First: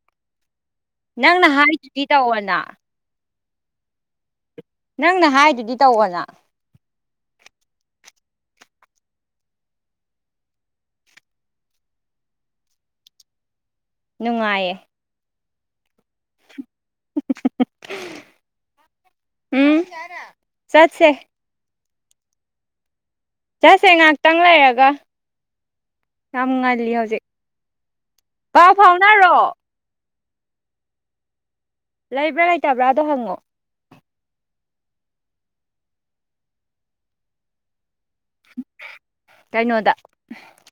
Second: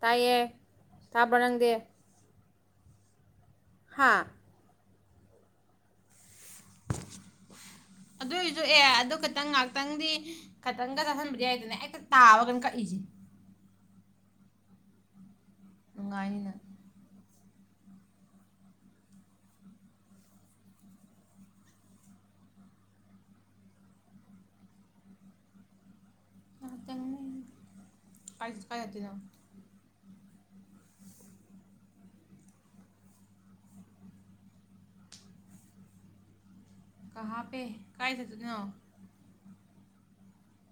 ꯇꯥꯏꯌꯦ ꯅꯪꯅ ꯍꯥꯏꯗꯨꯗꯤ ꯇꯧꯑꯣꯅ ꯍꯥꯥ ꯅꯪꯅ ꯍꯥꯏꯗꯨꯗꯤ ꯇꯧꯑꫭꯅ ꯑꯦꯑꯣꯏꯔꯁꯨ ꯑꯦ ꯑꯗꯨ ꯈꯤꯇꯪ ꯉꯥꯏꯍꯥꯛꯇꯪꯗꯤ ꯈꯤꯇꯪꯒ ꯆꯥꯁꯤꯟꯕꯗꯤ ꯌꯥꯏꯗꯅꯦ ꯑꯩꯛꯇ ꯇꯥꯕꯒꯅ ꯀꯛꯏꯁꯦ ꯅꯨꯡꯉꯥꯏꯌꯦ ꯅꯨꯡꯉꯥꯏꯅꯤꯅ ꯎꯝ ꯆꯠꯁꯦ ꯆꯁꯦ ꯉꯥꯏꯍꯥꯛꯇꯪ ꯂꯩꯔꯒ ꯌꯥꯝ ꯉꯜꯂꯤ ꯍꯧꯖꯤꯛ ꯄꯥꯎ ꯐꯥꯎꯅꯔꯣ ꯂꯩꯕ꯭ꯔꯥ ꯂꯩꯇꯕ꯭ꯔꯥꯗꯣ ꯍꯪꯉꯣ ꯀ ꯍꯥꯞꯄꯦ ꯀꯥꯏꯗꯗꯣꯏꯅꯣ ꯀꯩꯅꯣꯗ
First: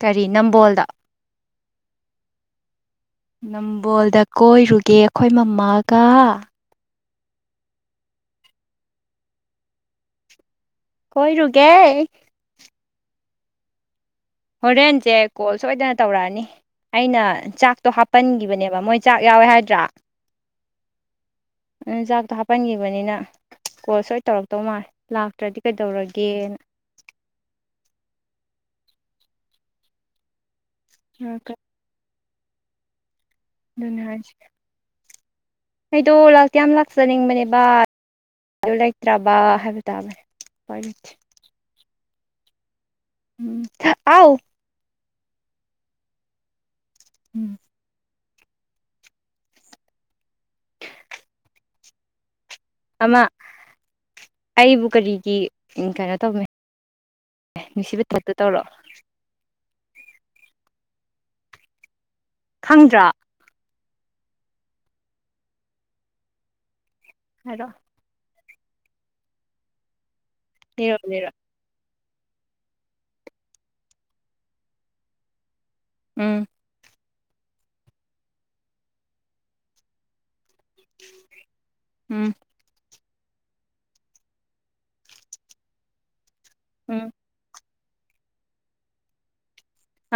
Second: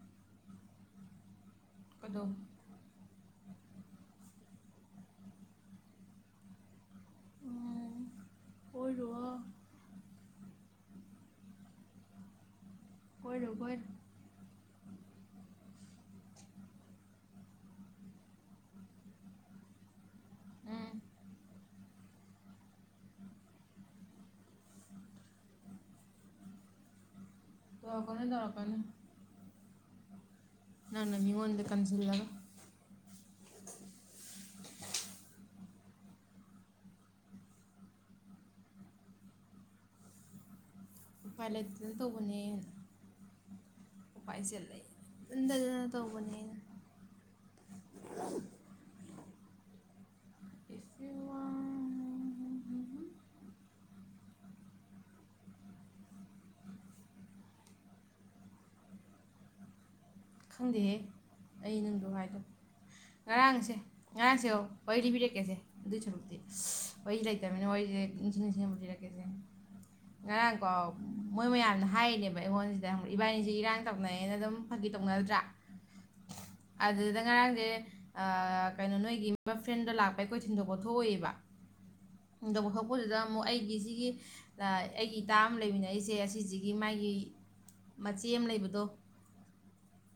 ꯀꯔꯤ ꯅꯝꯕꯣꯜꯗ ꯀꯗꯣ ꯅꯝꯕꯣꯜꯗ ꯀꯣꯏꯔꯨꯒꯦ ꯑꯩꯈꯣꯏ ꯃꯃꯥꯒ ꯎꯝ ꯀꯣꯏꯔꯨꯑꫭ ꯀꯣꯏꯔꯨꯒꯦ ꯀꫭꯏꯔꯨ ꯀꯣꯏꯔꯨ ꯍꯣꯔꯦꯖꯦ ꯀꯣꯜ ꯁꫭꯏꯗꯅ ꯇꯧꯔꯛꯑꯅꯤ ꯑꯩꯅ ꯆꯥꯛꯇꯣ ꯍꯥꯞꯄꯟꯈꯤꯕꯅꯦꯕ ꯃꯣꯏ ꯆꯥꯛ ꯌꯥꯎꯋꯦ ꯍꯥꯏꯗ꯭ꯔꯥ ꯖꯥꯛꯗ ꯍꯥꯞ ꯄꯟꯈꯤꯕꯅꯤꯅ ꯀꯣꯜ ꯁꯣꯏ ꯇꯧꯔꯛꯇꯧ ꯃꯥꯜꯂ ꯂꯥꯛꯇ꯭ꯔꯗꯤ ꯀꯩꯗꯧꯔꯒꯦꯅ ꯇꯥꯔꯛꯀꯅꯤ ꯇꯔꯀꯅꯤ ꯅꯪꯅ ꯃꯤꯉꯣꯟꯟ ꯑꯗꯨꯅꯦ ꯀꯟꯁꯤꯂꯒ ꯑꯗꯨ ꯍꯥꯏꯁꯤ ꯑꯩꯗꯣ ꯂꯥꯛꯇꯤ ꯌꯥꯝ ꯂꯥꯛꯆꯅꯤꯡꯕꯅꯦꯕ ꯑꯗꯨ ꯂꯩꯇ꯭ꯔꯕ ꯍꯥꯏꯕ ꯇꯥꯕꯅꯦ ꯏꯄꯥꯏ ꯂꯩꯇꯦ ꯎꯄꯥꯏ ꯂꯩꯇꯅ ꯇꯧꯕꯅꯦꯅ ꯎꯝ ꯑꯥꯎ ꯎꯄꯥꯏꯁꯦ ꯂꯩ [unintelligible] ꯇꯧꯕꯅꯦ ꯎꯝ ꯑꯃ ꯑꯩꯕꯨ ꯀꯔꯤꯒꯤ ꯀꯩꯅꯣ ꯇꯧꯕꯅꯦ ꯑꯦ ꯅꯨꯡꯁꯤꯕ ꯊꯛꯇ ꯇꯧꯔꯛꯑꯣ ꯈꯪꯗꯦꯍꯦ ꯑꯩ ꯅꯪꯗꯨ ꯍꯥꯏꯗꯅ ꯈꯪꯗ꯭ꯔꯥ ꯉꯔꯥꯡꯁꯦ ꯉꯔꯥꯡꯁꯦ ꯑꯣ ꯋꯥꯔꯤ ꯂꯤꯕꯤꯔꯛꯀꯦꯁꯦ ꯑꯗꯨꯏ ꯁꯔꯨꯛꯇꯤ ꯋꯥꯔꯤ ꯂꯩꯇꯕꯅꯤꯅ ꯍꯥꯏꯔꯛꯑꯣ ꯋꯥꯔꯤꯂꯤꯔꯛ [unintelligible] ꯂꯤꯔꯛꯀꯦꯁꯦ ꯉꯔꯥꯡ ꯀꫭ ꯂꯤꯔꯛꯑꯣ ꯃꫭꯏ ꯂꯤꯔꯛꯑꯣ ꯃꯣꯏ ꯃꯌꯥꯝꯅ ꯍꯥꯏꯔꯤꯅꯦꯕ ꯑꯩꯉꯣꯟꯁꯤꯗ ꯏꯕꯥꯏꯅꯤꯁ ꯏꯔꯥꯡ ꯇꯧꯅꯩꯌꯦꯅ ꯑꯗꯨꯝ ꯐꯥꯒꯤ ꯇꯧꯅꯗ꯭ꯔꯥ ꯎꯝ ꯑꯗꯨꯗꯨꯗ ꯉꯔꯥꯡꯁꯦ ꯀꯩꯅꯣ ꯅꯣꯏꯒꯤ ꯐ꯭ꯔꯦꯟꯗ ꯂꯥꯛꯄ ꯑꯩꯈꯣꯏ ꯊꯤꯟꯗꯣꯛꯄ ꯎꯝ ꯊꯣꯛꯏꯦꯕꯗ ꯃꯣꯏꯗꯨꯗꯥ ꯑꯃꯨꯛ ꯑꯩꯒꯤꯁꯤꯒꯤ ꯑꯩꯒꯤ ꯏꯇꯥ ꯑꯃ ꯂꯩꯃꯤꯟꯅꯏꯁꯦ ꯑꯁꯤꯁꯤꯒꯤ ꯎꯝ ꯃꯥꯒꯤ ꯃꯆꯦ ꯑꯃ ꯂꯩꯕꯗꯣ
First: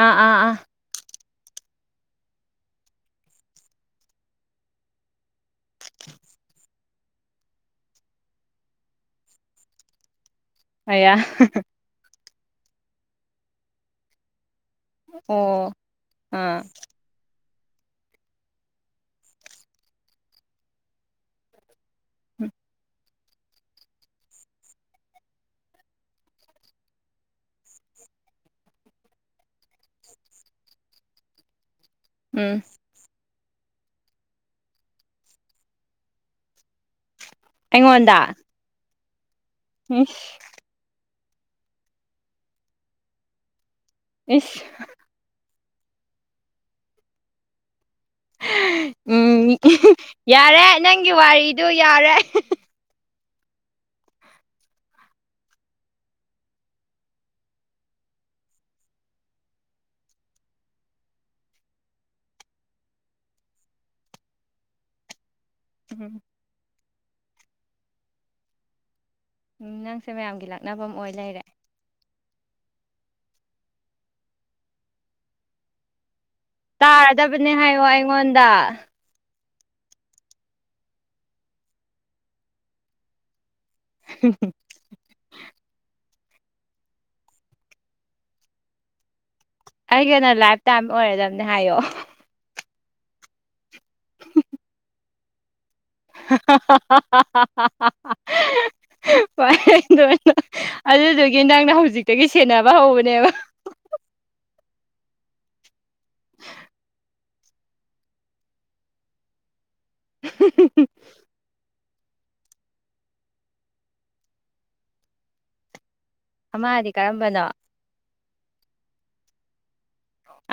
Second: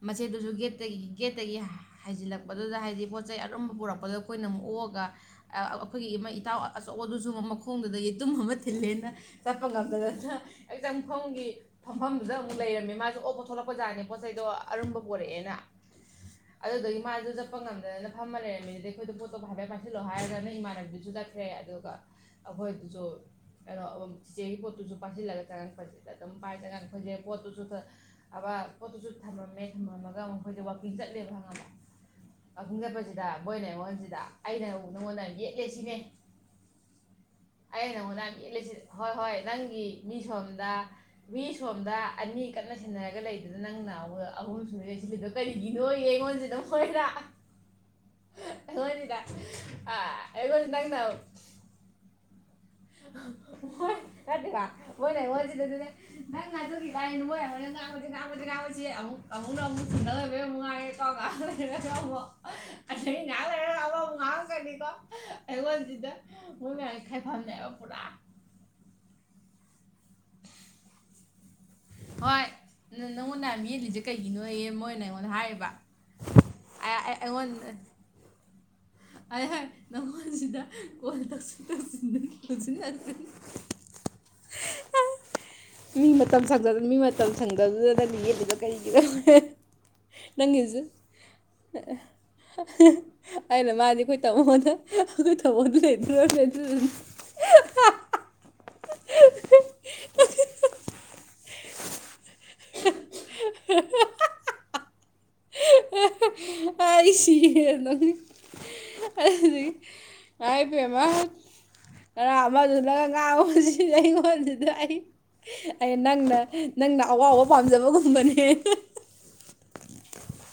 ꯑꯥ ꯑꯥ ꯃꯆꯦꯗꯨꯁꯨ ꯑꯥ ꯒꯦꯠ ꯇꯒꯤ ꯒꯦꯠꯇꯒꯤ ꯍꯩꯖꯤꯜꯂꯛꯄꯗꯨꯗ ꯍꯥꯏꯗꯤ ꯄꯣꯠ ꯆꯩ ꯑꯔꯨꯝꯕ ꯄꯨꯔꯛꯄꯗꯣ ꯑꯩꯈꯣꯏꯅ ꯑꯃꯨꯛ ꯑꯣꯛꯑꯒ ꯑꯩꯈꯣꯏꯒꯤ ꯏꯃꯩ ꯏꯇꯥꯎ ꯑꯆꯧ ꯑ ꯑꯗꯨꯁꯨ ꯃꯈꯣꯡꯗꯨꯗ ꯌꯩꯇꯨꯝ ꯑꯃ ꯊꯤꯜꯂꯦꯅ ꯆꯞꯄ ꯉꯝꯗ ꯅꯠꯇꯔ ꯑꯌꯥ ꯍꯛꯆꯥꯡꯐꯝꯒꯤ ꯐꯝꯐꯝꯗꯨꯗ ꯑꯃꯨꯛ ꯂꯩꯔꯝꯃꯦ ꯃꯥꯁꯨ ꯑꯣꯞꯄ ꯊꯣꯛꯂꯛꯄꯖꯥꯠꯅꯦ ꯄꯣꯠ ꯆꯩꯗꯣ ꯑꯔꯨꯝꯕ ꯑꯣ ꯄꯣꯔꯛꯑꯦꯅ ꯑꯥ ꯑꯗꯨꯗꯨꯢ ꯃꯥꯁꯨ ꯆꯠꯄ ꯉꯝꯗꯅ ꯐꯝꯃ ꯂꯩꯔꯝꯃꯤꯗꯨꯗꯤ ꯑꯩꯈꯣꯏꯗꯣ ꯄꯣꯠꯇꯣ ꯍꯥꯏꯕꯠ ꯄꯥꯏꯁꯤꯜꯂꯣ ꯍꯥꯏꯔꯒ ꯅꯪ ꯏꯃꯥꯟꯅꯕꯗꯨꯁꯨ ꯆꯠꯈ꯭ꯔꯦ ꯑꯗꯨꯒ ꯑꯈꯣꯏ ꯑꯗꯨꯁꯨ ꯀꯩꯅꯣ ꯆꯤꯆꯦꯒꯤ ꯄꯣꯠꯇꯨꯁꯨ ꯄꯥꯏꯁꯤꯜꯂꯒ ꯇꯉꯥꯟ ꯐꯖꯤꯜꯂ ꯑꯗꯨꯝ ꯄꯥꯏ ꯇꯉꯥꯟ ꯐꯖꯂꯦ ꯄꯣꯠꯇꯨꯁꯨ ꯈꯔ ꯑꯕ ꯄꯣꯠꯇꯨꯁꯨ ꯊꯝꯃꯝꯃꯦ ꯊꯝꯃꯝꯃꯒ ꯃꯈꯣꯏꯁ ꯋꯥꯛꯀꯤꯡ ꯆꯠꯂꯦꯕ ꯍꯪꯉꯝꯕ ꯎꯝ ꯋꯥꯛꯀꯤꯡ ꯆꯠꯄꯁꯤꯗ ꯁꯤꯗ ꯃꯣꯏꯅ ꯑꯩꯉꯣꯟꯁꯤꯗ ꯑꯩꯅ ꯅꯉꯣꯟꯗ ꯌꯦꯠꯂꯦ ꯁꯤꯅꯦ ꯑ ꯑꯩꯉꯣꯟꯗ ꯅꯪꯉꯣꯟꯗ ꯌꯥꯝ ꯏꯠꯂꯤꯁꯤ ꯍꯣꯏ ꯍꯣꯏ ꯅꯪꯒꯤ ꯏꯁ ꯃꯤ ꯁꯣꯝꯗ ꯃꯤ ꯁꯣꯝꯗ ꯑꯅꯤ ꯀꯟꯅ ꯁꯤꯟꯅꯔꯒ ꯂꯩꯗꯨꯅ ꯅꯪ ꯅꯍ ꯑꯍꯨꯝ ꯏꯁ [unintelligible] ꯀꯔꯤꯒꯤꯅꯣ ꯌꯦꯡꯉꯣꯟꯁꯤꯗ ꯍꯣꯏꯔ ꯎꯝ ꯑꯩꯉꯣꯏꯁꯤꯗꯥ [unintelligible] ꯑꯗꯨ ꯌꯥꯔꯦ [unintelligible] [unintelligible] [unintelligible] ꯑꯩꯉꯣꯟꯁꯤꯗ ꯃꯣꯏ ꯃꯌꯥꯝꯒꯤ ꯈꯥꯏꯐꯝꯃꯦꯕ ꯄꯨꯔꯥ ꯎꯝ ꯅꯪꯁꯦ ꯃꯌꯥꯝꯒꯤ ꯂꯥꯛꯅꯐꯝ ꯑꯃ ꯑꯣꯏ ꯂꯩꯔꯦ ꯍꯣꯏ ꯅꯪꯉꯣꯟꯗ ꯃꯤꯌꯦꯂꯤꯁꯦ ꯀꯩꯒꯤꯅꯣꯌꯦ ꯃꯣꯏꯅ ꯑꯩꯉꯣꯟꯗ ꯍꯥꯏꯔꯤꯕ ꯇꯥꯔꯗꯕꯅꯦ ꯍꯥꯏꯌꯣ ꯑꯩꯉꯣꯟꯗ ꯍꯥꯏ ꯍꯥꯏ ꯅꯉꯣꯟꯁꯤꯗ ꯀꯜ ꯇꯧꯁꯤ [unintelligible] ꯍꯝ ꯍꯨꯝ ꯃꯤ ꯃꯇꯝ ꯁꯪꯗꯗꯅ ꯃꯤ ꯃꯇꯝ ꯁꯪꯗꯗꯨꯗ ꯅꯪꯅ ꯌꯦꯠꯂꯤꯕ ꯀꯔꯤꯒꯤꯅꯣ ꯑꯩꯒꯤ ꯅ ꯂꯥꯏꯐ ꯅꯪꯒꯤꯁꯨ ꯇꯥꯏꯝ ꯑꯣꯏꯔꯗꯕꯅꯦ ꯍꯥꯏꯌꯣ [inaudible] ꯑꯩꯅ ꯃꯥꯗꯤ ꯑꯩꯈꯣꯏ ꯇꯥꯃꯣꯗ ꯑꯩꯈꯣꯏ [unintelligible] ꯑꯗꯨꯗꯨꯒꯤ ꯅꯪꯅ ꯍꯧꯖꯤꯛꯇꯒꯤ ꯁꯦꯟꯅꯕ ꯍꯧꯕꯅꯦꯕ [inaudible] ꯑꯩ ꯁꯤꯔꯦ [unintelligible] ꯉꯥꯏꯕꯦꯝꯃ ꯉꯔꯥ ꯑꯃꯗꯨꯗꯒ ꯉꯥꯡꯉꯨꯁꯤ ꯁꯤ ꯑꯩꯉꯣꯟꯁꯤꯗ ꯑꯩ ꯑꯩ ꯅꯪꯅ ꯑꯃꯗꯤ ꯅꯪꯅ ꯑꯋꯥꯕ ꯀꯔꯝꯕꯅꯣ ꯄꯥꯝꯖꯕꯒꯨꯝꯕꯅꯦ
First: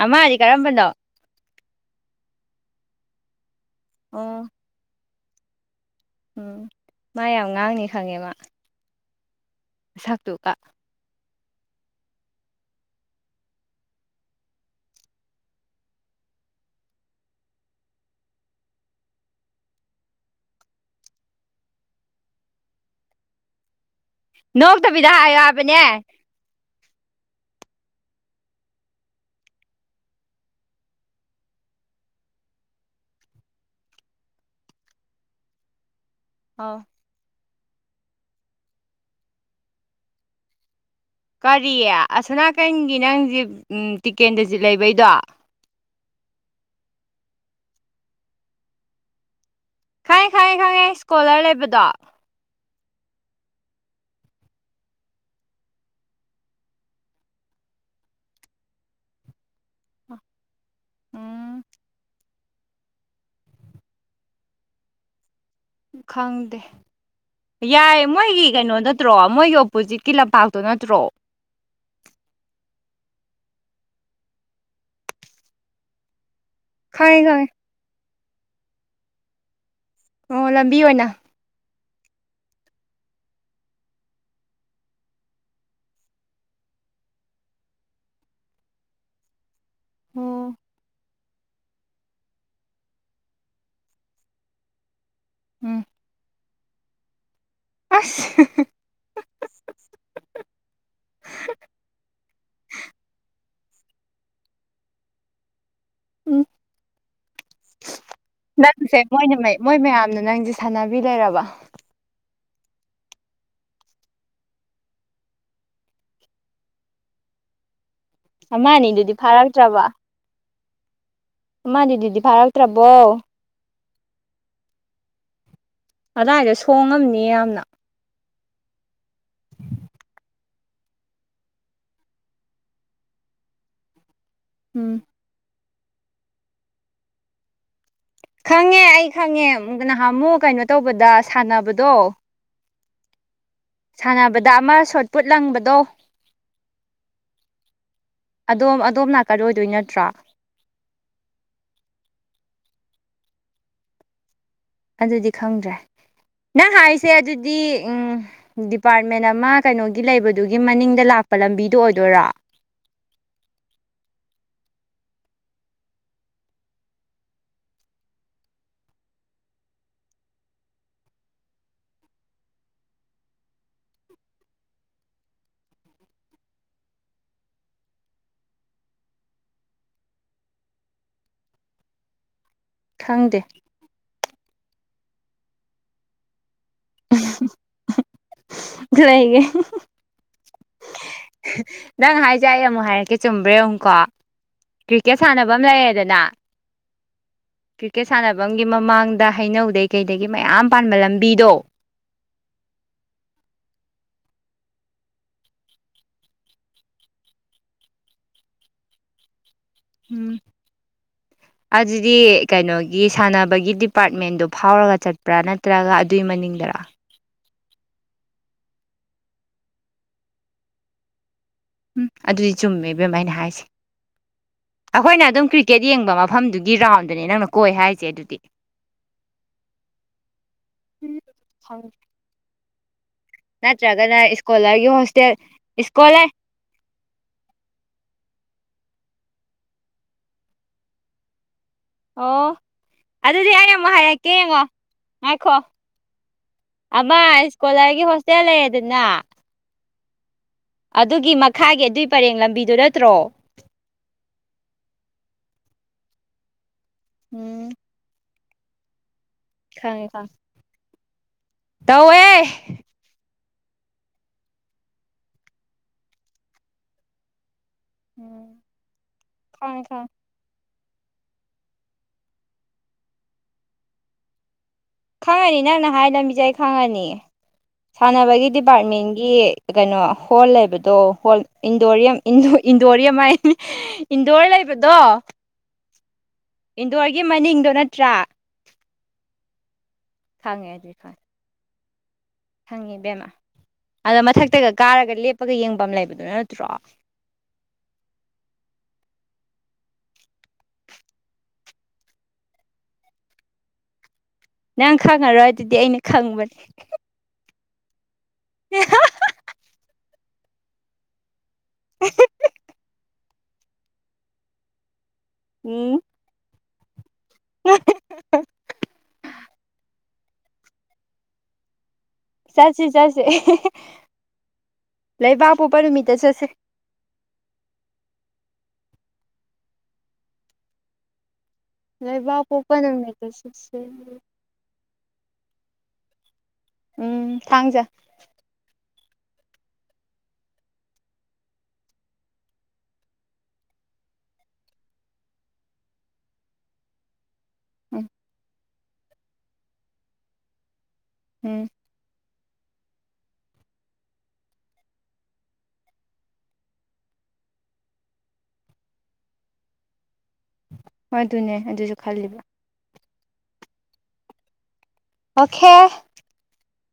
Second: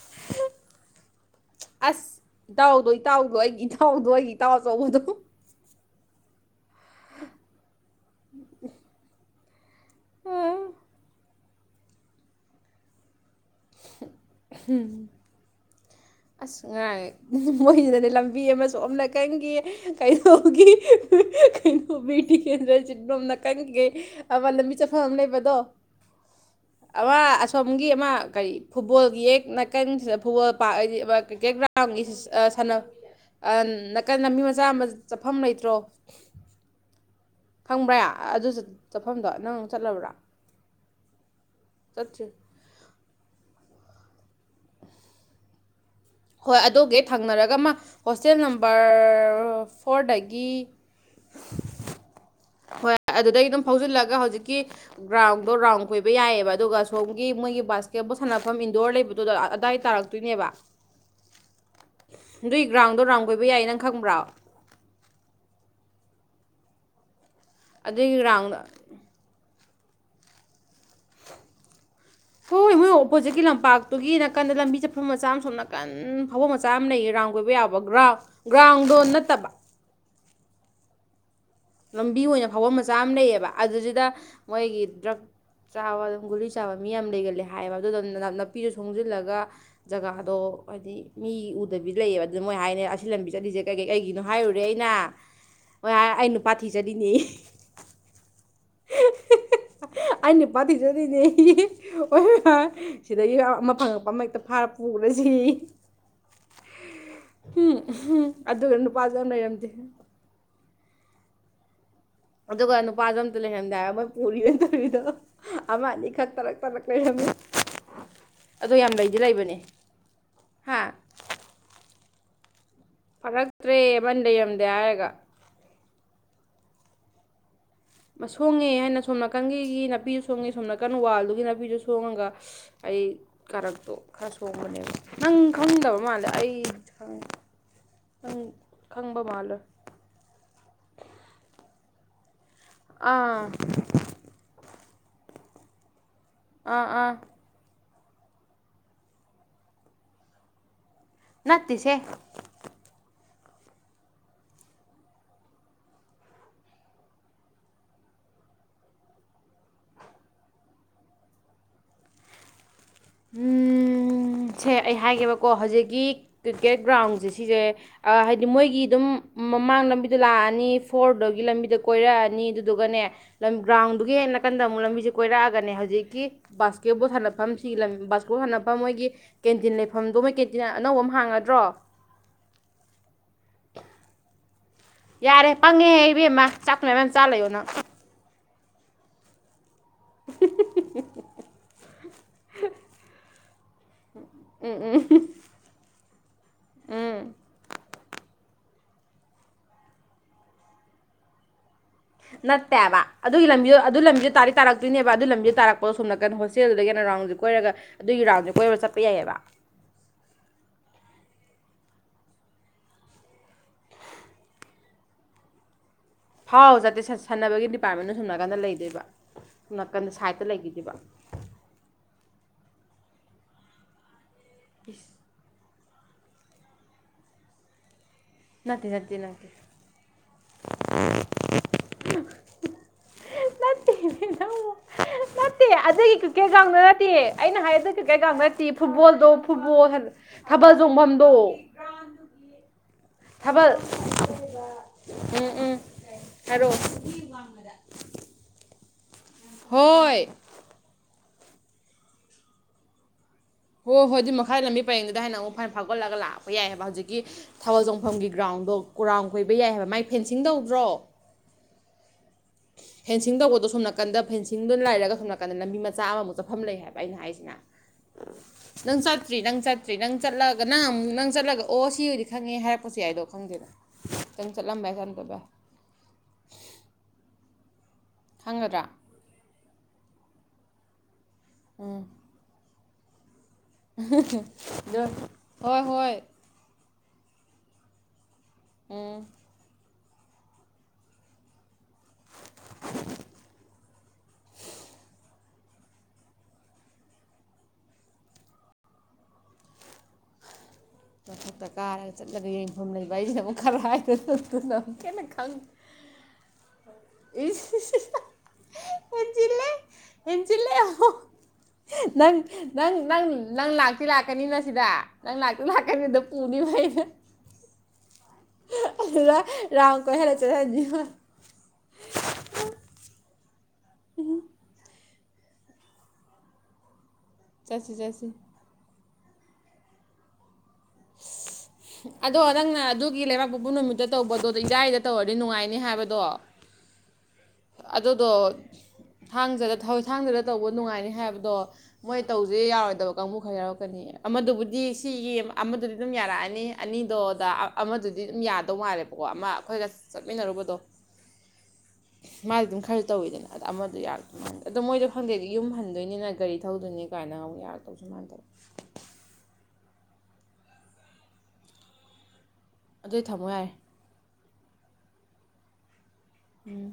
ꯑꯃ ꯑꯗꯤ ꯀꯔꯝꯕꯟꯗꯣ ꯑꯁ ꯏꯇꯥꯎꯗꯣ ꯏꯇꯥꯎꯗꯣ ꯑꯩꯒꯤ ꯏꯇꯥꯎꯗꯣ ꯑꯩꯒꯤ ꯑꯣ ꯏꯇꯥꯎ ꯑꯆꯧꯕꯗꯣ ꯎꯝ ꯃꯥ ꯌꯥꯝ ꯉꯥꯡꯅꯤ ꯈꯪꯉꯦꯕ ꯁꯛꯇꯨ ꯀ [inaudible] ꯑꯁ ꯉꯥꯏ ꯃꯣꯏꯁꯤꯗꯗꯤ ꯂꯝꯕꯤ ꯑꯃꯁꯨ ꯑꯝꯅ ꯀꯪꯈꯤ ꯀꯩꯅꯣꯒꯤ ꯀꯩꯅꯣ ꯕꯤꯔ ꯊꯀꯦꯟꯗ꯭ꯔ ꯆꯤꯠꯕꯝ ꯅꯀꯟꯒꯦ ꯑꯕ ꯂꯝꯕꯤ ꯆꯠꯐꯝ ꯅꯣꯛꯇꯕꯤꯗ ꯑꯃ ꯍꯥꯏꯌꯣ ꯂꯩꯕꯗꯣ ꯍꯥꯏꯕꯅꯦ ꯑꯃ ꯑꯁꯣꯝꯒꯤ ꯑꯃ ꯀꯔꯤ ꯐꯨꯠꯕꯣꯜꯒꯤ ꯌꯦꯛ ꯅꯥꯀꯟꯁꯤꯗ ꯐꯨꯠꯕꯣꯜ ꯄꯥꯛ ꯍꯥꯏꯗꯤ ꯀ꯭ꯔꯤꯀꯦꯠ ꯭ꯔꯥꯎꯟ ꯁꯥꯟꯅ ꯅꯥꯀꯟ ꯂꯝꯕꯤ ꯃꯆꯥ ꯑꯃ ꯆꯠꯐꯝ ꯂꯩꯇ꯭ꯔꯣ ꯑꯥꯎ ꯐꯪꯕ꯭ꯔꯥ ꯑꯗꯨ ꯆꯠꯐꯝꯗꯣ ꯅꯪ ꯆꯠꯂꯕ꯭ꯔꯥ ꯀꯔꯤ ꯆꯠꯇ꯭ꯔꯤ ꯑꯁꯅꯥꯀꯟꯒꯤ ꯅꯪꯁ ꯇꯤꯀꯦꯟꯗꯖꯤꯠ ꯂꯩꯕꯩꯗꯣ ꯍꯣꯏ ꯑꯗꯨꯒꯤ ꯍꯛ ꯊꯪꯅꯔꯒ ꯃꯥ ꯍꯣꯁꯇꯦꯜ ꯅꯝꯕꯔ ꯈꯪꯉꯦ ꯍꯗꯒꯤ ꯈꯪꯉꯦ ꯈꯪꯉꯦ ꯏꯁꯀꯣꯂꯔ ꯂꯩꯕꯗꯣ ꯍꯣꯏ ꯑꯗꯨꯗꯗꯒꯤ ꯑꯗꯨꯝ ꯐꯥꯎꯖꯤꯜꯂꯒ ꯍꯧꯖꯤꯛꯀꯤ ꯒ꯭ꯔꯥꯎꯟꯗꯣ ꯔꯥꯎꯟ ꯀꯣꯏꯕ ꯌꯥꯏꯌꯦꯕ ꯑꯗꯨꯒ ꯁꯣꯝꯒꯤ ꯃꯣꯏꯒꯤ ꯕꯥꯁꯀꯦꯠꯕꯣꯜ ꯁꯥꯟꯅꯐꯝ ꯏꯟꯗꯣꯔ ꯂꯩꯕꯗꯨꯗ ꯑꯗꯥꯏ ꯇꯥꯔꯛ ꯇꯅꯦꯕ ꯎꯝ ꯅꯗꯨꯏ ꯒ꯭ꯔꯥꯎꯟꯗꯣ ꯔꯥꯎꯟ ꯀꯣꯏꯕꯏ ꯅꯪ ꯈꯪꯕ꯭ꯔꯣ ꯈꯪꯗꯦ ꯌꯥꯏ ꯑꯗꯨꯒꯤ ꯃꯣꯏꯒꯤ ꯒ꯭ꯔꯥꯎꯟꯗ ꯀꯩꯅꯣꯗ ꯅꯠꯇ꯭ꯔꯣ ꯃꯣꯏꯒꯤ ꯑꯣꯄꯣꯖꯤꯠꯀꯤ ꯂꯝꯄꯥꯛꯇꯣ ꯅꯠꯇ꯭ꯔꯣ ꯍꯣꯏ ꯃꯣꯏ ꯑꯣꯄꯣꯖꯤꯠꯀꯤ ꯂꯝꯄꯥꯛꯇꯨꯒꯤ ꯅꯥꯀꯟꯗ ꯂꯝꯕꯤ ꯆꯠꯐꯝ ꯃꯆꯥ ꯑꯃ ꯁꯣꯝ ꯅꯥꯀꯟ ꯊꯕ ꯃꯆꯥ ꯑꯃ ꯂꯩꯌꯦ ꯈꯪꯉꯦ ꯔꯥꯎꯟ ꯀꯣꯏꯕ ꯈꯪꯉꯦ ꯌꯥꯕ ꯒ꯭ꯔꯥꯎꯟ ꯒ꯭ꯔꯥꯎꯟꯗꯣ ꯅꯠꯇꯕ ꯑꯣ ꯂꯝꯕꯤ ꯑꯣꯏꯅ ꯂꯝꯕꯤ ꯑꯣꯏꯅ ꯐꯥꯎꯐꯝ ꯃꯆꯥ ꯑꯃ ꯂꯩꯌꯦꯕ ꯑꯗꯨꯁꯤꯗ ꯃꯣꯏꯒꯤ ꯗ꯭ꯔꯛ ꯆꯥꯕ ꯑꯗꯨꯝ ꯒꯨꯂꯤ ꯆꯥꯕ ꯃꯤ ꯌꯥꯝ ꯂꯩꯒꯜꯂꯦ ꯍꯥꯏꯌꯦꯕ ꯑꯗꯨ ꯑꯗꯨ ꯅꯥꯄꯤꯗꯨ ꯁꯣꯡꯖꯤꯜꯂꯒ ꯖꯒꯥꯗꯣ ꯑꯣ ꯍꯥꯏꯗꯤ ꯃꯤ ꯎꯗꯕꯤ ꯂꯩꯌꯦꯕ ꯑꯗꯨꯅ ꯃꯣꯏ ꯍꯥꯏꯅꯤ ꯑꯁꯤ ꯂꯝꯕꯤ ꯆꯠꯂꯤꯁꯦ ꯀꯩꯀꯩ ꯀꯩꯒꯤꯅꯣ ꯍꯥꯏꯔꯨꯔꯦ ꯑꯩꯅ ꯎꯝ ꯀ ꯑꯩꯅꯨ ꯄꯥꯊꯖꯗꯤꯅꯤ ꯑꯁ ꯑꯦꯅꯤ ꯙꯤ ꯆꯙ ꯅꯩꯅ ꯑꯣꯏ ꯁꯤꯗꯩ ꯑꯃ ꯐꯪꯉꯛꯄ ꯑꯃ ꯍꯦꯛꯇ ꯐꯥꯔ ꯄꯨꯈ꯭ꯔꯁꯤ ꯎꯝ ꯎꯝ ꯑꯗꯨꯒ ꯅꯨꯄꯥꯁ ꯌꯥꯝ ꯂꯩꯔꯝꯗꯦ ꯅ ꯅꯪꯁꯦ ꯁꯥꯟꯅꯕꯤ ꯂꯩꯔꯕ ꯑꯗꯨꯒ ꯅꯨꯄꯥꯗ ꯑꯝꯇ ꯂꯩꯍꯟꯗꯥꯏꯔ ꯃꯣꯏ ꯄꯨꯔꯤ ꯑꯣꯏꯅ ꯇꯧꯔꯤꯗꯣ ꯑꯃ ꯑꯅꯤꯈꯛ ꯇꯂꯛ ꯇꯂꯛ ꯂꯩꯔꯝꯃꯤ ꯑꯗꯣ ꯑꯃ ꯌꯥꯝ ꯑꯅꯤꯗꯨꯗꯤ ꯂꯩꯗꯤ ꯂꯩꯕꯅꯦ ꯐꯥꯔꯛꯇ꯭ꯔꯕ ꯍꯥ ꯃꯥꯅꯦ ꯑꯗꯨꯗꯤꯗꯤ ꯐꯥꯔꯛꯇ꯭ꯔꯕꯣ ꯐꯔꯛꯇ꯭ꯔꯦ ꯑꯃꯟ ꯂꯩꯔꯝꯗꯦ ꯍꯥꯏꯔꯒ ꯑꯗꯥꯏꯗ ꯁꯣꯡꯉꯝꯅꯤ ꯌꯥꯝꯅ ꯁꯣꯡꯉꯦ ꯍꯥꯏꯅ ꯁꯣꯝ ꯅꯥꯀꯟꯒꯤꯒꯤ ꯅꯥꯄꯤꯗꯨ ꯁꯣꯡꯉꯦ ꯁꯣꯝ ꯅꯥꯀꯟ ꯋꯥꯜꯗꯨꯒꯤ ꯅꯥꯄꯤꯗꯨ ꯁꯣꯡꯉꯒ ꯑꯩ ꯀꯔꯛꯇꯣ ꯈꯔ ꯁꯣꯡꯕꯅꯦꯕ ꯎꯝ ꯅꯪ ꯈꯪꯗꯕ ꯃꯥꯜꯂꯦ ꯑꯩ ꯈꯪꯉꯦ ꯈꯪꯉꯦ ꯑꯩ ꯈꯪꯉꯦ ꯅꯍꯥꯟ ꯑꯃꯨꯛ ꯀꯩꯅꯣ ꯇꯧꯕꯗ ꯁꯥꯟꯅꯕꯗꯣ ꯑꯥ ꯁꯥꯟꯅꯕꯗ ꯑꯃ ꯁꯣꯠꯄꯨꯠ ꯂꯪꯕꯗꯣ ꯑꯥ ꯑꯥ ꯑꯗꯣꯝ ꯑꯗꯣꯝ ꯅꯥꯀꯜꯂꯣꯏꯗꯣꯏ ꯅꯠꯇ꯭ꯔꯣ ꯉꯠꯇꯁꯦ ꯑꯗꯨꯗꯤ ꯈꯪꯗ꯭ꯔꯦ ꯅꯪ ꯍꯥꯏꯁꯦ ꯑꯗꯨꯗꯤ ꯎꯝ ꯗꯤꯄꯥꯔꯠꯃꯦꯟ ꯑꯃ ꯀꯩꯅꯣꯒꯤ ꯂꯩꯕꯗꯨꯒꯤ ꯃꯅꯤꯡꯗ ꯂꯥꯛꯄ ꯂꯝꯕꯤꯗꯣ ꯑꯣꯏꯗꯣꯏꯔꯥ ꯎꯝ.. ꯁꯦ ꯑꯩ ꯍꯥꯏꯒꯦꯕꯀꯣ ꯍꯧꯖꯤꯛꯀꯤ ꯀ꯭ꯔꯤꯀꯦꯠ ꯒ꯭ꯔꯥꯎꯟꯖꯦ ꯁꯤꯖꯦ ꯑ ꯍꯥꯏꯗꯤ ꯃꯣꯏꯒꯤ ꯑꯗꯨꯝ ꯃꯃꯥꯡ ꯂꯝꯕꯤꯗ ꯂꯥꯛꯑꯅꯤ ꯐꯣꯔꯗꯨꯒꯤ ꯂꯝꯕꯤꯗ ꯀꯣꯏꯔꯛꯑꯅꯤ ꯑꯗꯨꯗꯨꯒꯅꯦ ꯂꯝ ꯒ꯭ꯔꯥꯎꯟꯗꯨꯒꯤ ꯍꯦ ꯅꯥꯀꯟꯗ ꯑꯃꯨꯛ ꯂꯝꯕꯤꯖꯦ ꯀꯣꯏꯔꯛꯑꯒꯅꯦ ꯍꯧꯖꯤꯛꯀꯤ ꯕꯥꯁꯀꯦꯠꯕꯣꯜ ꯁꯥꯟꯅꯐꯝ ꯁꯤꯒꯤ ꯂꯝ ꯕꯥꯁꯕꯣꯜ ꯁꯥꯟꯅꯐꯝ ꯃꯣꯏꯒꯤ ꯀꯦꯟꯇꯤꯟ ꯂꯩꯐꯝꯗꯣ ꯃꯣꯏ ꯀꯦꯟꯇꯤꯟ ꯑꯅꯧꯕ ꯑꯃ ꯍꯥꯡꯉꯗ꯭ꯔꯣ ꯈꯪꯗꯦ ꯌꯥꯔꯦ ꯄꯪꯉꯦ ꯏꯕꯦꯝꯃ ꯆꯥꯛꯇꯨ ꯃꯌꯥꯝ ꯃꯌꯥꯝ ꯆꯥꯔ ꯂꯩꯌꯨ ꯅꯪ ꯂꯩꯒꯦ [unintelligible] ꯅꯪ ꯍꯥꯏꯖꯦ ꯑꯩ ꯑꯃꯨꯛ ꯍꯥꯏꯔꯛꯀꯦ ꯆꯨꯝꯕ꯭ꯔ ꯌꯦꯡꯉꯨꯀꯣ ꯎꯝ ꯎꯝ ꯀ꯭ꯔꯤꯛꯀꯦꯠ ꯁꯥꯟꯅꯕꯝ ꯂꯩꯔꯦꯗꯅ ꯎꯝ ꯀ꯭ꯔꯤꯛꯀꯦꯠ ꯁꯥꯟꯅꯕꯝꯒꯤ ꯃꯃꯥꯡꯗ ꯍꯩꯅꯧꯗꯩ ꯀꯩꯗꯒꯤ ꯃꯌꯥꯝ ꯄꯥꯟꯕ ꯂꯝꯕꯤꯗꯣ ꯅꯠꯇꯦꯑꯕ ꯑꯗꯨꯒꯤ ꯂꯝꯕꯤꯗꯣ ꯑꯗꯨ ꯂꯝꯕꯤꯗꯣ ꯇꯥꯗꯤ ꯇꯥꯔꯛꯇꯣꯏꯅꯦꯕ ꯑꯗꯨ ꯂꯝꯕꯤꯗ ꯇꯥꯔꯛꯄ ꯁꯣꯝ ꯅꯀꯟ ꯍꯣꯁꯇꯦꯜꯗꯨꯗꯒꯤ ꯍꯦꯟꯅ ꯔꯥꯎꯟꯖ ꯀꯣꯏꯔꯒ ꯑꯗꯨꯒꯤ ꯔꯥꯎꯟꯖꯦ ꯀꯣꯏꯔꯒ ꯆꯠꯄ ꯌꯥꯏꯑꯦꯕ ꯎꯝ ꯑꯗꯨꯗꯤ ꯀꯩꯅꯣꯒꯤ ꯁꯥꯟꯅ ꯕꯒꯤ ꯗꯤꯄꯥꯔꯠꯃꯦꯟꯗꯨ ꯐꯥꯎꯔꯒ ꯆꯠꯄ꯭ꯔꯥ ꯅꯠꯇ꯭ꯔꯒ ꯑꯗꯨꯏ ꯐꯥꯎ ꯃꯅꯤꯡꯗꯔꯥ ꯆꯠꯇꯦ ꯁꯥꯟ- ꯁꯥꯟꯅꯕꯒꯤ ꯗꯤꯄꯥꯔꯠꯃꯦꯟꯅ ꯁꯨꯝꯅꯥꯀꯟꯗ ꯂꯩꯗꯣꯏꯕ ꯁꯨꯡꯝꯅꯥꯀꯟ ꯁꯥꯏꯗꯠꯇ ꯂꯩꯈꯤꯗꯕ ꯎꯝ ꯑꯗꯨꯗꯤ ꯆꯨꯝꯃꯦ ꯕꯦꯝꯃ ꯑꯩꯅ ꯍꯥꯏꯁꯦ ꯑꯩꯈꯣꯏꯅ ꯑꯗꯨꯝ ꯀ꯭ꯔꯤ ꯀꯦꯠ ꯌꯦꯡꯕ ꯃꯐꯝꯗꯨꯒꯤ ꯔꯥꯎꯟꯗꯨꯅꯦ ꯅꯪꯅ ꯀꯣꯏ ꯍꯥꯏꯔꯤꯖꯦ ꯑꯗꯨꯗꯤ ꯅꯠꯇꯦ ꯅꯠꯇꯦ ꯅꯠꯇꯦ [unintelligible] ꯅꯠꯇꯦ ꯅꯠꯇ꯭ꯔꯒꯅ ꯏꯁꯀꯣꯂꯔꯒꯤ ꯍꯣꯁꯇꯦꯜ ꯏꯁꯀꯣꯂꯔ ꯇ꯭ꯔꯪꯗ ꯅꯠꯇꯤꯌꯦ ꯑꯩꯅ ꯍꯥꯏꯔꯖꯨ ꯀ ꯀꯩꯡꯕ ꯅꯠꯇꯦ ꯐꯨꯠꯕꯣꯜꯗꯣ ꯐꯨꯠꯕꯣꯜ ꯊꯕꯜ ꯆꯣꯡꯐꯝꯗꯣ ꯑꯣ ꯑꯗꯨꯗꯤ ꯊꯥꯕꯜ ꯑꯩꯅ ꯑꯃꯨꯛ ꯍꯥꯏꯔꯛꯀꯦ ꯌꯦꯡꯉꯣ ꯎꯝ ꯉꯥꯏꯈꯣ ꯎꯝ ꯍꯥꯏꯔꯛꯑꯣ ꯃꯥ ꯁꯀꯣꯂꯔꯒꯤ ꯍꯣꯁꯇꯦꯜ ꯂꯩꯔꯦꯗꯨꯅ ꯍꯣꯏ ꯑꯗꯨꯒꯤ ꯃꯈꯥꯒꯤ ꯑꯗꯨꯏ ꯄꯔꯦꯡ ꯂꯝꯕꯤꯗꯨ ꯅꯠꯇ꯭ꯔꯣ ꯍꯣꯏ ꯍꯣꯏ ꯑꯗꯨꯗꯤ ꯃꯈꯥꯏ ꯂꯝꯕꯤ ꯄꯔꯦꯡꯗꯨꯗ ꯍꯥꯏꯅ ꯑꯃꯨꯛ ꯐꯅ ꯐꯥꯎꯒꯠꯂꯒ ꯂꯥꯛꯄ ꯌꯥꯏ ꯍꯥꯢꯕ ꯍꯧꯖꯤꯛꯀꯤ ꯎꯝ ꯊꯕꯜ ꯆꯣꯡ ꯐꯝꯒꯤ ꯒ꯭ꯔꯥꯎꯟꯗꯣ ꯀꯨꯔꯥꯎꯟ ꯀꯣꯏꯕ ꯌꯥꯏ ꯍꯥꯏꯕ ꯃꯥꯏ ꯈꯪꯉꯦ ꯈꯪꯉꯦ ꯐꯦꯟꯁꯤꯡ ꯇꯧꯗ꯭ꯔꯣ ꯇꯧꯋꯦ ꯐꯦꯟꯁꯤꯡ ꯇꯧꯕꯗꯣ ꯁꯣꯝ ꯅꯥꯀꯟꯗ ꯐꯦꯟꯁꯤꯡꯗꯣ ꯂꯩꯔꯒ ꯁꯣꯝ ꯅꯥꯀꯗ ꯂꯝꯕꯤ ꯃꯆꯥ ꯑꯃꯃꯨꯛ ꯆꯠꯐꯝ ꯂꯩ ꯍꯥꯏꯕ ꯑꯩꯅ ꯍꯥꯏꯖꯤꯅ ꯎꯝ ꯅꯪ ꯆꯇ꯭ꯔꯤ ꯅꯪ ꯈꯪꯉꯦ ꯆꯇ꯭ꯔꯤ ꯈꯪꯉꯦ ꯅꯪ ꯆꯠꯂꯒ ꯅꯪ ꯑꯃꯨꯛ ꯅꯪ ꯆꯠꯂꯒ ꯑꯣ ꯁꯤꯑꯣꯢꯗꯤ ꯈꯪꯉꯦ ꯍꯥꯏꯔꯛꯄꯁꯨ ꯌꯥꯏꯗꯣ ꯈꯪꯗꯦꯗ ꯅꯪ ꯆꯠꯂꯝꯕꯩ ꯍꯥꯏ ꯈꯪꯉꯅꯤ ꯅꯪꯅ ꯍꯥꯏ ꯂꯝꯕꯤꯖꯦ ꯑꯩ ꯈꯪꯉꯅꯤ ꯁꯥꯟꯅꯕꯒꯤ ꯈꯪꯒꯗ꯭ꯔꯥ ꯗꯤꯄꯥꯔꯠꯃꯦꯟ ꯒꯤ ꯀꯩꯅꯣ ꯍꯣꯜ ꯂꯩꯕꯗꯣ ꯍꯣꯜ ꯎꯝ ꯏꯟꯗꯣꯔꯤꯌꯝ ꯏꯟꯗꯣ ꯏꯟꯗꯣꯔꯤꯌꯝ ꯍꯥꯏꯅꯤ ꯏꯟꯗꯣꯔ ꯂꯩꯕꯗꯣ ꯑꯗꯣ ꯍꯣꯏ ꯍꯣꯏ ꯏꯟꯗꯣꯔꯒꯤ ꯃꯅꯤꯡꯗꯣ ꯅꯠꯇ꯭ꯔꯥ ꯎꯝ ꯊꯪꯉꯦꯗꯤ ꯈꯥꯢ ꯊꯪꯉꯦ ꯕꯦꯝꯃ ꯑꯗꯣ ꯃꯊꯛꯇꯒ ꯀꯥꯔꯒ ꯂꯦꯞꯄꯒ ꯌꯦꯡꯕꯝ ꯂꯩꯕꯗꯨ ꯅꯠꯇ꯭ꯔꯣ ꯃꯊꯛꯇ ꯀꯥꯔꯒ ꯆꯠꯂꯒ ꯌꯦꯡꯕꯝ ꯂꯩꯕ ꯑꯩꯖꯤꯅꯃꯨꯛ ꯈꯔꯥꯢꯗꯍ ꯅꯪ ꯈꯪꯉꯔꯣꯏ ꯑꯗꯨꯗꯤ ꯑꯩꯅ ꯈꯪꯕꯅꯦ ꯑꯦꯟꯖꯤꯜꯂꯦ ꯍꯦꯟꯖꯤꯜꯂꯦ ꯅꯪ ꯅꯪ ꯅꯪ ꯅꯪ ꯂꯥꯛꯇꯤ ꯂꯥꯛꯀꯅꯤꯅ ꯁꯤꯗ ꯅꯪ ꯂꯥꯛꯇꯤ ꯎꯝ ꯂꯥꯛꯀꯅꯤ ꯑꯗꯨꯝ [unintelligible] [unintelligible] ꯑꯗꯨꯗ ꯔꯥꯎꯟ ꯀꯣꯏꯍꯜꯂꯒ ꯆꯠꯍꯟꯅꯤ ꯆꯠꯁꯤ ꯆꯠꯁꯤ ꯂꯩꯕꯥꯛꯄꯣꯛꯄ ꯅꯨꯃꯤꯠꯇ ꯆꯠꯁꯦ ꯆꯠꯁꯤ ꯆꯠꯁꯤ ꯑꯗꯣ ꯂꯩꯕꯥꯛ ꯄꯣꯛꯄ ꯅꯪꯅ ꯑꯗꯨꯒꯤ ꯅꯨꯃꯤꯠꯇ ꯂꯩꯕꯥꯛꯄꯣꯄ ꯆꯠꯁꯤ ꯅꯨꯃꯤꯠꯇ ꯇꯧꯕꯗꯣ ꯏꯔꯥꯏꯗ ꯇꯧꯔꯗꯤ ꯅꯨꯡꯉꯥꯏꯅꯤ ꯍꯥꯏꯕꯗꯣ ꯎꯝ ꯊꯥꯡꯖ ꯑꯗꯨꯗꯣ ꯊꯥꯡꯖꯗ ꯊꯥꯡꯖꯗ ꯇꯧꯕ ꯅꯨꯡꯉꯥꯏꯅꯤ ꯍꯥꯏꯕꯗꯣ ꯃꯣꯏ ꯇꯧꯁꯦ ꯌꯥꯎꯔꯣꯏꯗꯕ ꯀꯥꯡꯕꯨ ꯈꯔ ꯌꯥꯎꯔꯛꯀꯅꯤꯌꯦ ꯑꯃꯗꯨꯕꯨꯗꯤ ꯁꯤꯒꯤ ꯑꯃꯗꯨꯗꯤ ꯑꯗꯨꯝ ꯌꯥꯔꯛꯑꯅꯤ ꯑꯅꯤꯗꯣꯗ ꯎꯝ ꯑꯃꯗꯨꯗꯤ ꯑꯗꯨꯝ ꯌꯥꯗꯧ ꯃꯥꯜꯂꯦꯕꯀꯣ ꯑꯃ ꯑꯩꯈꯣꯏꯒ ꯆꯠꯃꯤꯟꯅꯔꯨꯕꯗꯣ ꯎꯝ ꯃꯥꯗꯤ ꯑꯗꯨꯝ ꯈꯔꯁꯨ ꯇꯧꯋꯤꯗꯅ ꯑꯗꯣ ꯑꯃꯗꯣ ꯌꯥꯔꯛꯇꯧ ꯃꯥꯟꯗꯦ ꯑꯗꯣ ꯃꯣꯏꯗꯣ ꯐꯪꯗꯦꯗꯤ ꯌꯨꯝ ꯍꯟꯗꯣꯏꯅꯤꯅ ꯒꯥꯔꯤ ꯊꯧꯗꯣꯏꯅꯤ ꯀꯥꯏꯅ ꯑꯃꯨꯛ ꯌꯥꯔꯛꯇꯧꯁꯨ ꯃꯥꯟꯗꯕ ꯑꯗꯨꯅꯦ ꯑꯗꯨꯁꯨ ꯈꯜꯂꯤꯕ ꯑꯗꯨꯗꯤ ꯊꯝꯃꯣ ꯌꯥꯔꯦ ꯑꯣꯈꯦ ꯎꯝ